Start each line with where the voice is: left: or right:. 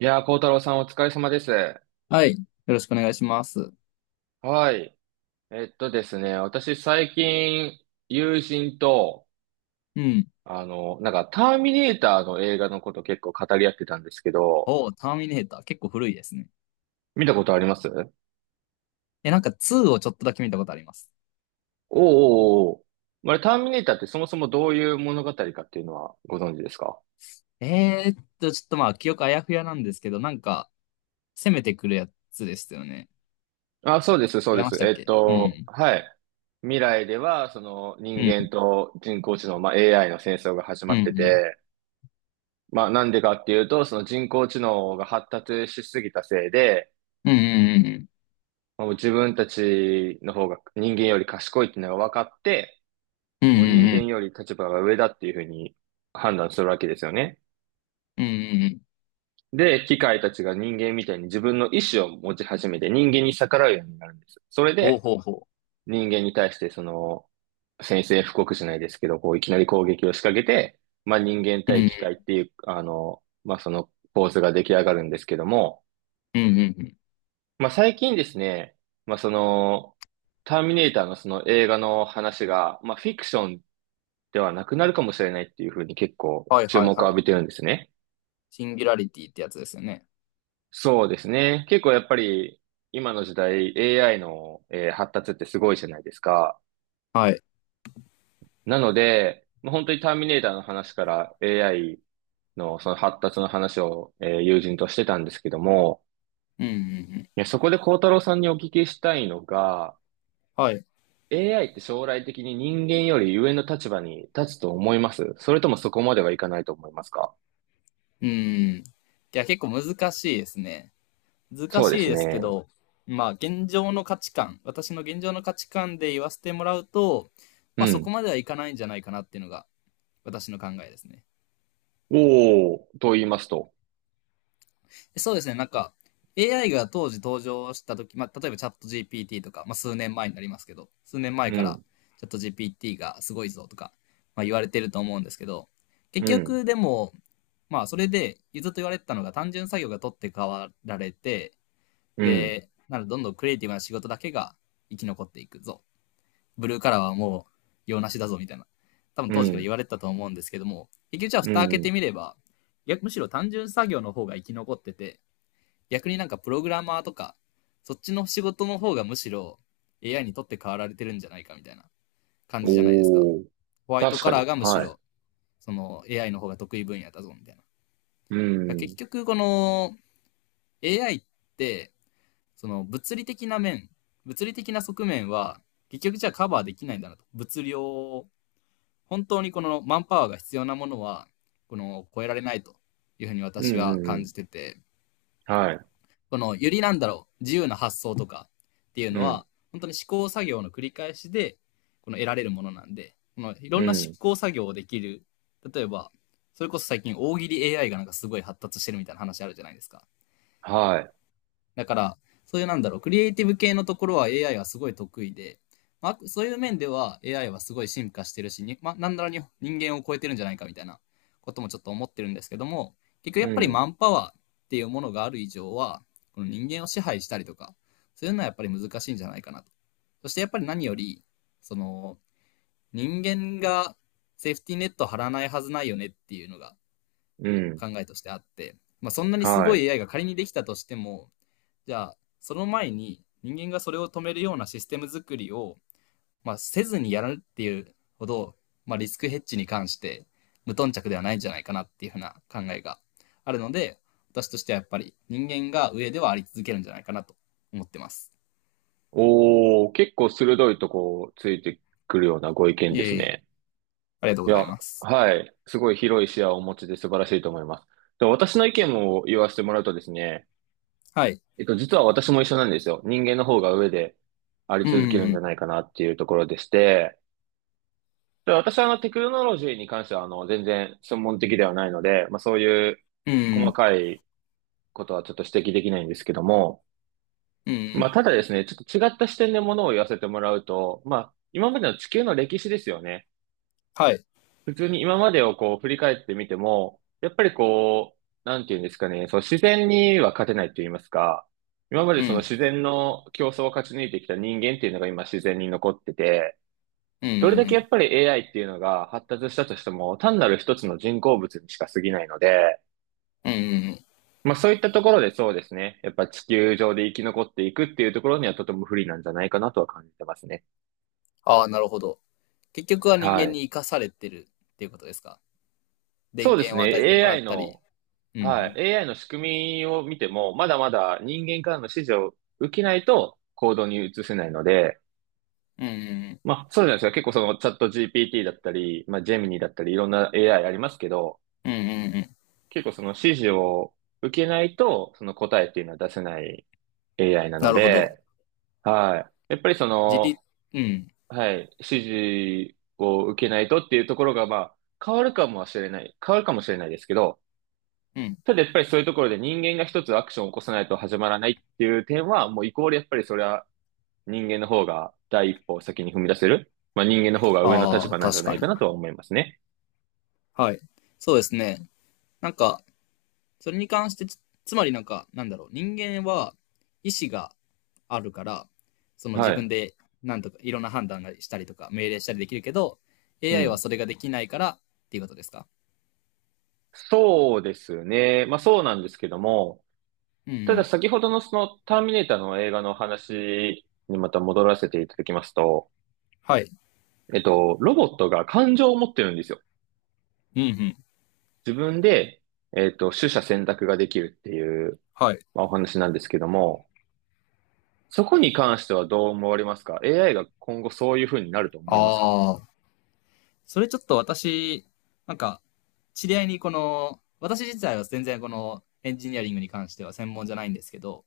right: いやー、幸太郎さんお疲れ様です。
left: はい。よろしくお願いします。
right: はい。ですね、私最近、友人と、
left: うん。
right: ターミネーターの映画のこと結構語り合ってたんですけど、
left: おーターミネーター。結構古いですね。
right: 見たことあります？おう
left: え、なんか2をちょっとだけ見たことあります。
right: おうおう。まあれ、ターミネーターってそもそもどういう物語かっていうのはご存知ですか？
left: ちょっと記憶あやふやなんですけど、攻めてくるやつですよね。
right: あ、そうです、そう
left: 違い
right: で
left: ま
right: す。
left: したっけ。うん。
right: はい。未来では、その人
left: う
right: 間
left: ん。
right: と人工知能、まあ、AI の戦争が始
left: う
right: まって
left: ん。
right: て、まあなんでかっていうと、その人工知能が発達しすぎたせいで、
left: うん。うん。
right: もう自分たちの方が人間より賢いっていうのが分かって、
left: うん。う
right: もう人
left: ん。う
right: 間
left: ん。
right: より立場が上だっていうふうに判断するわけですよね。
left: うん。うん。うん
right: で、機械たちが人間みたいに自分の意志を持ち始めて人間に逆らうようになるんです。それ
left: ほう
right: で
left: ほうほ
right: 人間に対してその宣戦布告じゃないですけど、こういきなり攻撃を仕掛けて、まあ人間
left: う。う
right: 対機
left: ん。
right: 械っていう、まあその構図が出来上がるんですけども、
left: うん。うん。うん。
right: まあ、最近ですね、まあ、ターミネーターのその映画の話が、まあ、フィクションではなくなるかもしれないっていうふうに結構
left: はい
right: 注
left: はい
right: 目を
left: は
right: 浴
left: い。
right: びてるんですね。
left: シンギュラリティってやつですよね。
right: そうですね。結構やっぱり今の時代 AI の、発達ってすごいじゃないですか。
left: はい。
right: なので、まあ、本当にターミネーターの話から AI のその発達の話を、友人としてたんですけども、
left: うん。うん。うん。
right: いや、そこで孝太郎さんにお聞きしたいのが、
left: はい。
right: AI って将来的に人間より上の立場に立つと思います？それともそこまではいかないと思いますか？
left: うん。いや、結構難しいですね。難
right: そう
left: し
right: で
left: い
right: す
left: ですけ
right: ね。
left: ど、まあ現状の価値観、私の現状の価値観で言わせてもらうと、
right: う
left: まあそこ
right: ん。
left: まではいかないんじゃないかなっていうのが私の考えですね。
right: おー、と言いますと？
left: そうですね、なんか AI が当時登場した時、まあ例えばチャット GPT とか、まあ数年前になりますけど、数年前
right: う
left: から
right: ん、
left: チャット GPT がすごいぞとか、まあ言われてると思うんですけど、結
right: うん、
left: 局でも、まあそれでずっと言われてたのが単純作業が取って代わられて、
right: うん、
left: で、なのでどんどんクリエイティブな仕事だけが生き残っていくぞ、ブルーカラーはもう用なしだぞみたいな、多分
right: う
left: 当時から
right: ん、
left: 言われてたと思うんですけども、結局じゃあ
right: う
left: 蓋開けて
right: ん。
left: みれば、逆むしろ単純作業の方が生き残ってて、逆になんかプログラマーとか、そっちの仕事の方がむしろ AI にとって変わられてるんじゃないかみたいな感じじゃないですか。
right: おー、
left: ホワイト
right: 確
left: カ
right: か
left: ラー
right: に。
left: がむし
right: はい。
left: ろその AI の方が得意分野だぞみたい
right: う
left: な。結
right: ん、
left: 局この AI ってその物理的な面、物理的な側面は結局じゃあカバーできないんだなと。物量、本当にこのマンパワーが必要なものは、この超えられないというふうに
right: うん、
left: 私
right: う
left: は
right: ん、う
left: 感
right: ん。
left: じてて、
right: はい。
left: このよりなんだろう、自由な発想とかっていう
right: う
left: の
right: ん、
left: は、本当に試行作業の繰り返しで、この得られるものなんで、このいろ
right: う
left: んな
right: ん、
left: 試行作業をできる、例えば、それこそ最近大喜利 AI がなんかすごい発達してるみたいな話あるじゃないですか。
right: はい。
left: だから、そういうなんだろう、クリエイティブ系のところは AI はすごい得意で、まあ、そういう面では AI はすごい進化してるし、にまあ、なんだろうに人間を超えてるんじゃないかみたいなこともちょっと思ってるんですけども、結局や
right: う
left: っぱり
right: ん、
left: マンパワーっていうものがある以上は、この人間を支配したりとか、そういうのはやっぱり難しいんじゃないかなと。そしてやっぱり何より、その、人間がセーフティーネット張らないはずないよねっていうのが
right: うん、
left: 考えとしてあって、まあ、そんなにす
right: は
left: ご
right: い。
left: い AI が仮にできたとしても、じゃあ、その前に人間がそれを止めるようなシステム作りを、まあ、せずにやるっていうほど、まあ、リスクヘッジに関して無頓着ではないんじゃないかなっていうふうな考えがあるので、私としてはやっぱり人間が上ではあり続けるんじゃないかなと思ってます。
right: おー、結構鋭いとこついてくるようなご意見
left: い
right: です
left: えいえ、
right: ね。
left: ありがとうご
right: い
left: ざい
right: や、
left: ます。
right: はい。すごい広い視野をお持ちで素晴らしいと思います。で、私の意見を言わせてもらうとですね、
left: はい。
right: 実は私も一緒なんですよ。人間の方が上であり
left: うん
right: 続けるん
left: う
right: じゃ
left: ん
right: ないかなっていうところでして、で、私はテクノロジーに関しては全然専門的ではないので、まあそういう
left: うん。う
right: 細
left: ん
right: かいことはちょっと指摘できないんですけども、
left: うん。うんう
right: まあ
left: ん。
right: ただですね、ちょっと違った視点でものを言わせてもらうと、まあ今までの地球の歴史ですよね。
left: はい。
right: 普通に今までをこう振り返ってみても、やっぱりこう、なんていうんですかね、その自然には勝てないと言いますか、今まで
left: う
right: その
left: ん。
right: 自然の競争を勝ち抜いてきた人間っていうのが今自然に残ってて、
left: うん
right: ど
left: う
right: れ
left: ん
right: だ
left: う
right: けやっ
left: ん。
right: ぱり AI っていうのが発達したとしても、単なる一つの人工物にしか過ぎないので、
left: はい。うんうんうん。
right: まあそういったところでそうですね、やっぱ地球上で生き残っていくっていうところにはとても不利なんじゃないかなとは感じてますね。
left: ああ、なるほど。結局は人
right: は
left: 間
right: い。
left: に生かされてるっていうことですか。電
right: そうです
left: 源を与えて
right: ね。
left: もらっ
right: AI
left: たり。
right: の。
left: う
right: は
left: ん
right: い。AI の仕組みを見ても、まだまだ人間からの指示を受けないと行動に移せないので、
left: うんうん
right: まあ、そうじゃないですか。結構そのチャット GPT だったり、まあ、ジェミニだったり、いろんな AI ありますけど、
left: うん。うんうんうん。
right: 結構その指示を受けないと、その答えっていうのは出せない AI なの
left: なるほど。
right: で、はい。やっぱりそ
left: 自立、
right: の、
left: うん。
right: はい、指示を受けないとっていうところが、まあ、変わるかもしれない。変わるかもしれないですけど、
left: うん。
right: ただやっぱりそういうところで人間が一つアクションを起こさないと始まらないっていう点は、もうイコールやっぱりそれは人間の方が第一歩を先に踏み出せる。まあ人間の方が上の立
left: ああ、
right: 場なんじ
left: 確
right: ゃな
left: か
right: いか
left: に。
right: なとは思いますね。
left: はい。そうですね。なんか、それに関してつ、つまりなんか、なんだろう、人間は意志があるから、その
right: は
left: 自分
right: い。
left: でなんとかいろんな判断がしたりとか、命令したりできるけど、
right: う
left: AI は
right: ん。
left: それができないからっていうことですか。
right: そうですね。まあそうなんですけども、
left: うんう
right: ただ
left: ん。
right: 先ほどのそのターミネーターの映画の話にまた戻らせていただきますと、
left: はい。
right: ロボットが感情を持ってるんですよ。
left: うんうん。
right: 自分で、取捨選択ができるっていう、
left: はい。
right: まあ、お話なんですけども、そこに関してはどう思われますか ?AI が今後そういう風になると思
left: あ
right: いますか？
left: あ、それちょっと私、なんか、知り合いにこの、私自体は全然このエンジニアリングに関しては専門じゃないんですけど、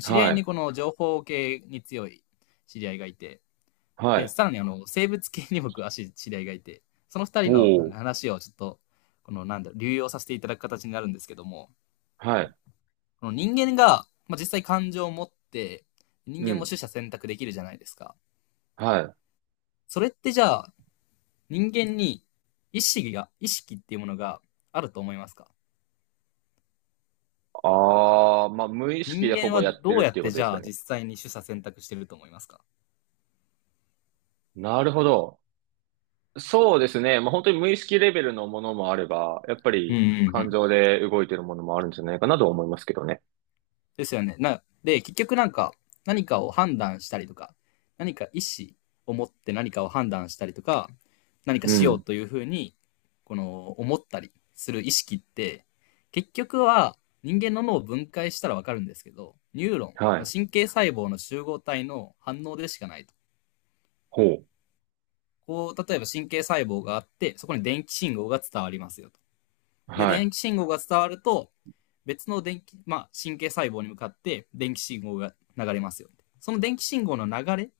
left: 知り合
right: は
left: いに
right: い。
left: この情報系に強い知り合いがいて、
right: は
left: で、
right: い。
left: さらにあの、生物系に僕、足、知り合いがいて、その二
right: お
left: 人の
right: お。
left: 話をちょっと、この、なんだ、流用させていただく形になるんですけども、
right: はい。
left: この人間が、まあ、実際感情を持って、人
right: う
left: 間も
right: ん。
left: 取捨選択できるじゃないですか。
right: はい。
left: それってじゃあ、人間に意識が、意識っていうものがあると思いますか？
right: ああ、まあ、無意識
left: 人
right: でほ
left: 間
right: ぼ
left: は
right: やって
left: どう
right: る
left: や
right: って
left: っ
right: いう
left: て
right: こと
left: じ
right: です
left: ゃ
right: か
left: あ
right: ね。
left: 実際に取捨選択してると思いますか？
right: なるほど。そうですね。まあ、本当に無意識レベルのものもあれば、やっぱ
left: うん
right: り
left: うんう
right: 感
left: ん。
right: 情で動いてるものもあるんじゃないかなとは思いますけどね。
left: ですよね。な、で、結局なんか何かを判断したりとか、何か意思を持って何かを判断したりとか、何か
right: う
left: しよう
right: ん。
left: というふうに、この思ったりする意識って、結局は人間の脳を分解したらわかるんですけど、ニューロン、
right: はい。
left: 神経細胞の集合体の反応でしかないと。
right: ほう。
left: こう、例えば神経細胞があって、そこに電気信号が伝わりますよと。で、
right: は
left: 電
right: い。
left: 気信号が伝わると、別の電気、まあ、神経細胞に向かって電気信号が流れますよ。その電気信号の流れ、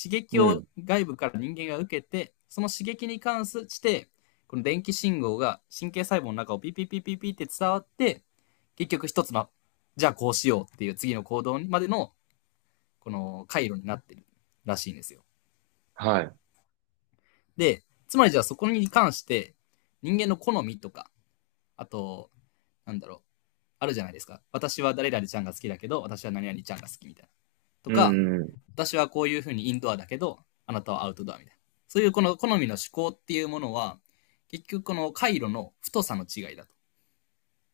left: 刺激
right: う
left: を
right: ん。
left: 外部から人間が受けて、その刺激に関して、この電気信号が神経細胞の中をピピピピピって伝わって、結局一つの、じゃあこうしようっていう次の行動までの、この回路になってるらしいんですよ。
right: はい。
left: で、つまりじゃあそこに関して、人間の好みとか、あと、なんだろう、あるじゃないですか。私は誰々ちゃんが好きだけど、私は何々ちゃんが好きみたいな。と
right: う
left: か、
right: んうんうん。
left: 私はこういうふうにインドアだけど、あなたはアウトドアみたいな。そういうこの好みの思考っていうものは、結局この回路の太さの違いだと。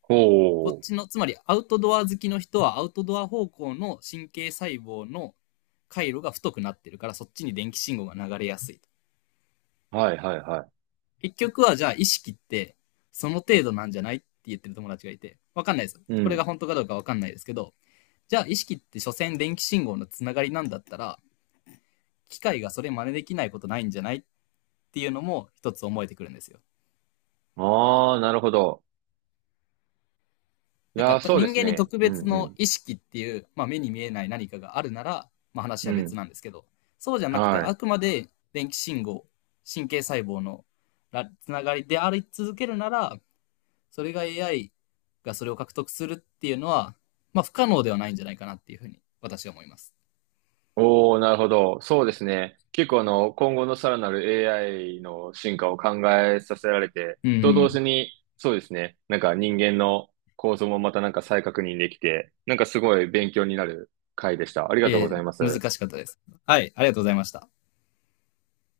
right: ほ
left: こっちの、つまりアウトドア好きの人はアウトドア方向の神経細胞の回路が太くなってるから、そっちに電気信号が流れやすい。
right: う。はいはいは
left: 結局はじゃあ意識ってその程度なんじゃないって言ってる友達がいて、わかんないです。
right: い。う
left: これが
right: ん。
left: 本当かどうかわかんないですけど、じゃあ意識って所詮電気信号のつながりなんだったら、機械がそれ真似できないことないんじゃないっていうのも一つ思えてくるんですよ。
right: ああ、なるほど。い
left: なん
right: やー、
left: か
right: そうで
left: 人
right: す
left: 間に
right: ね。
left: 特
right: うん
left: 別
right: う
left: の
right: ん。
left: 意識っていう、まあ、目に見えない何かがあるなら、まあ、話
right: う
left: は別
right: ん。
left: なんですけど、そうじゃなくて
right: は
left: あ
right: い。
left: くまで電気信号、神経細胞のつながりであり続けるなら、それが AI がそれを獲得するっていうのは、まあ不可能ではないんじゃないかなっていうふうに私は思います。
right: おー、なるほど。そうですね。結構今後のさらなる AI の進化を考えさせられて、
left: う
right: と同
left: ん。
right: 時に、そうですね。なんか人間の構造もまたなんか再確認できて、なんかすごい勉強になる回でした。ありがとうご
left: えー
right: ざいま
left: 難
right: す。
left: しかったです。はい、ありがとうございました。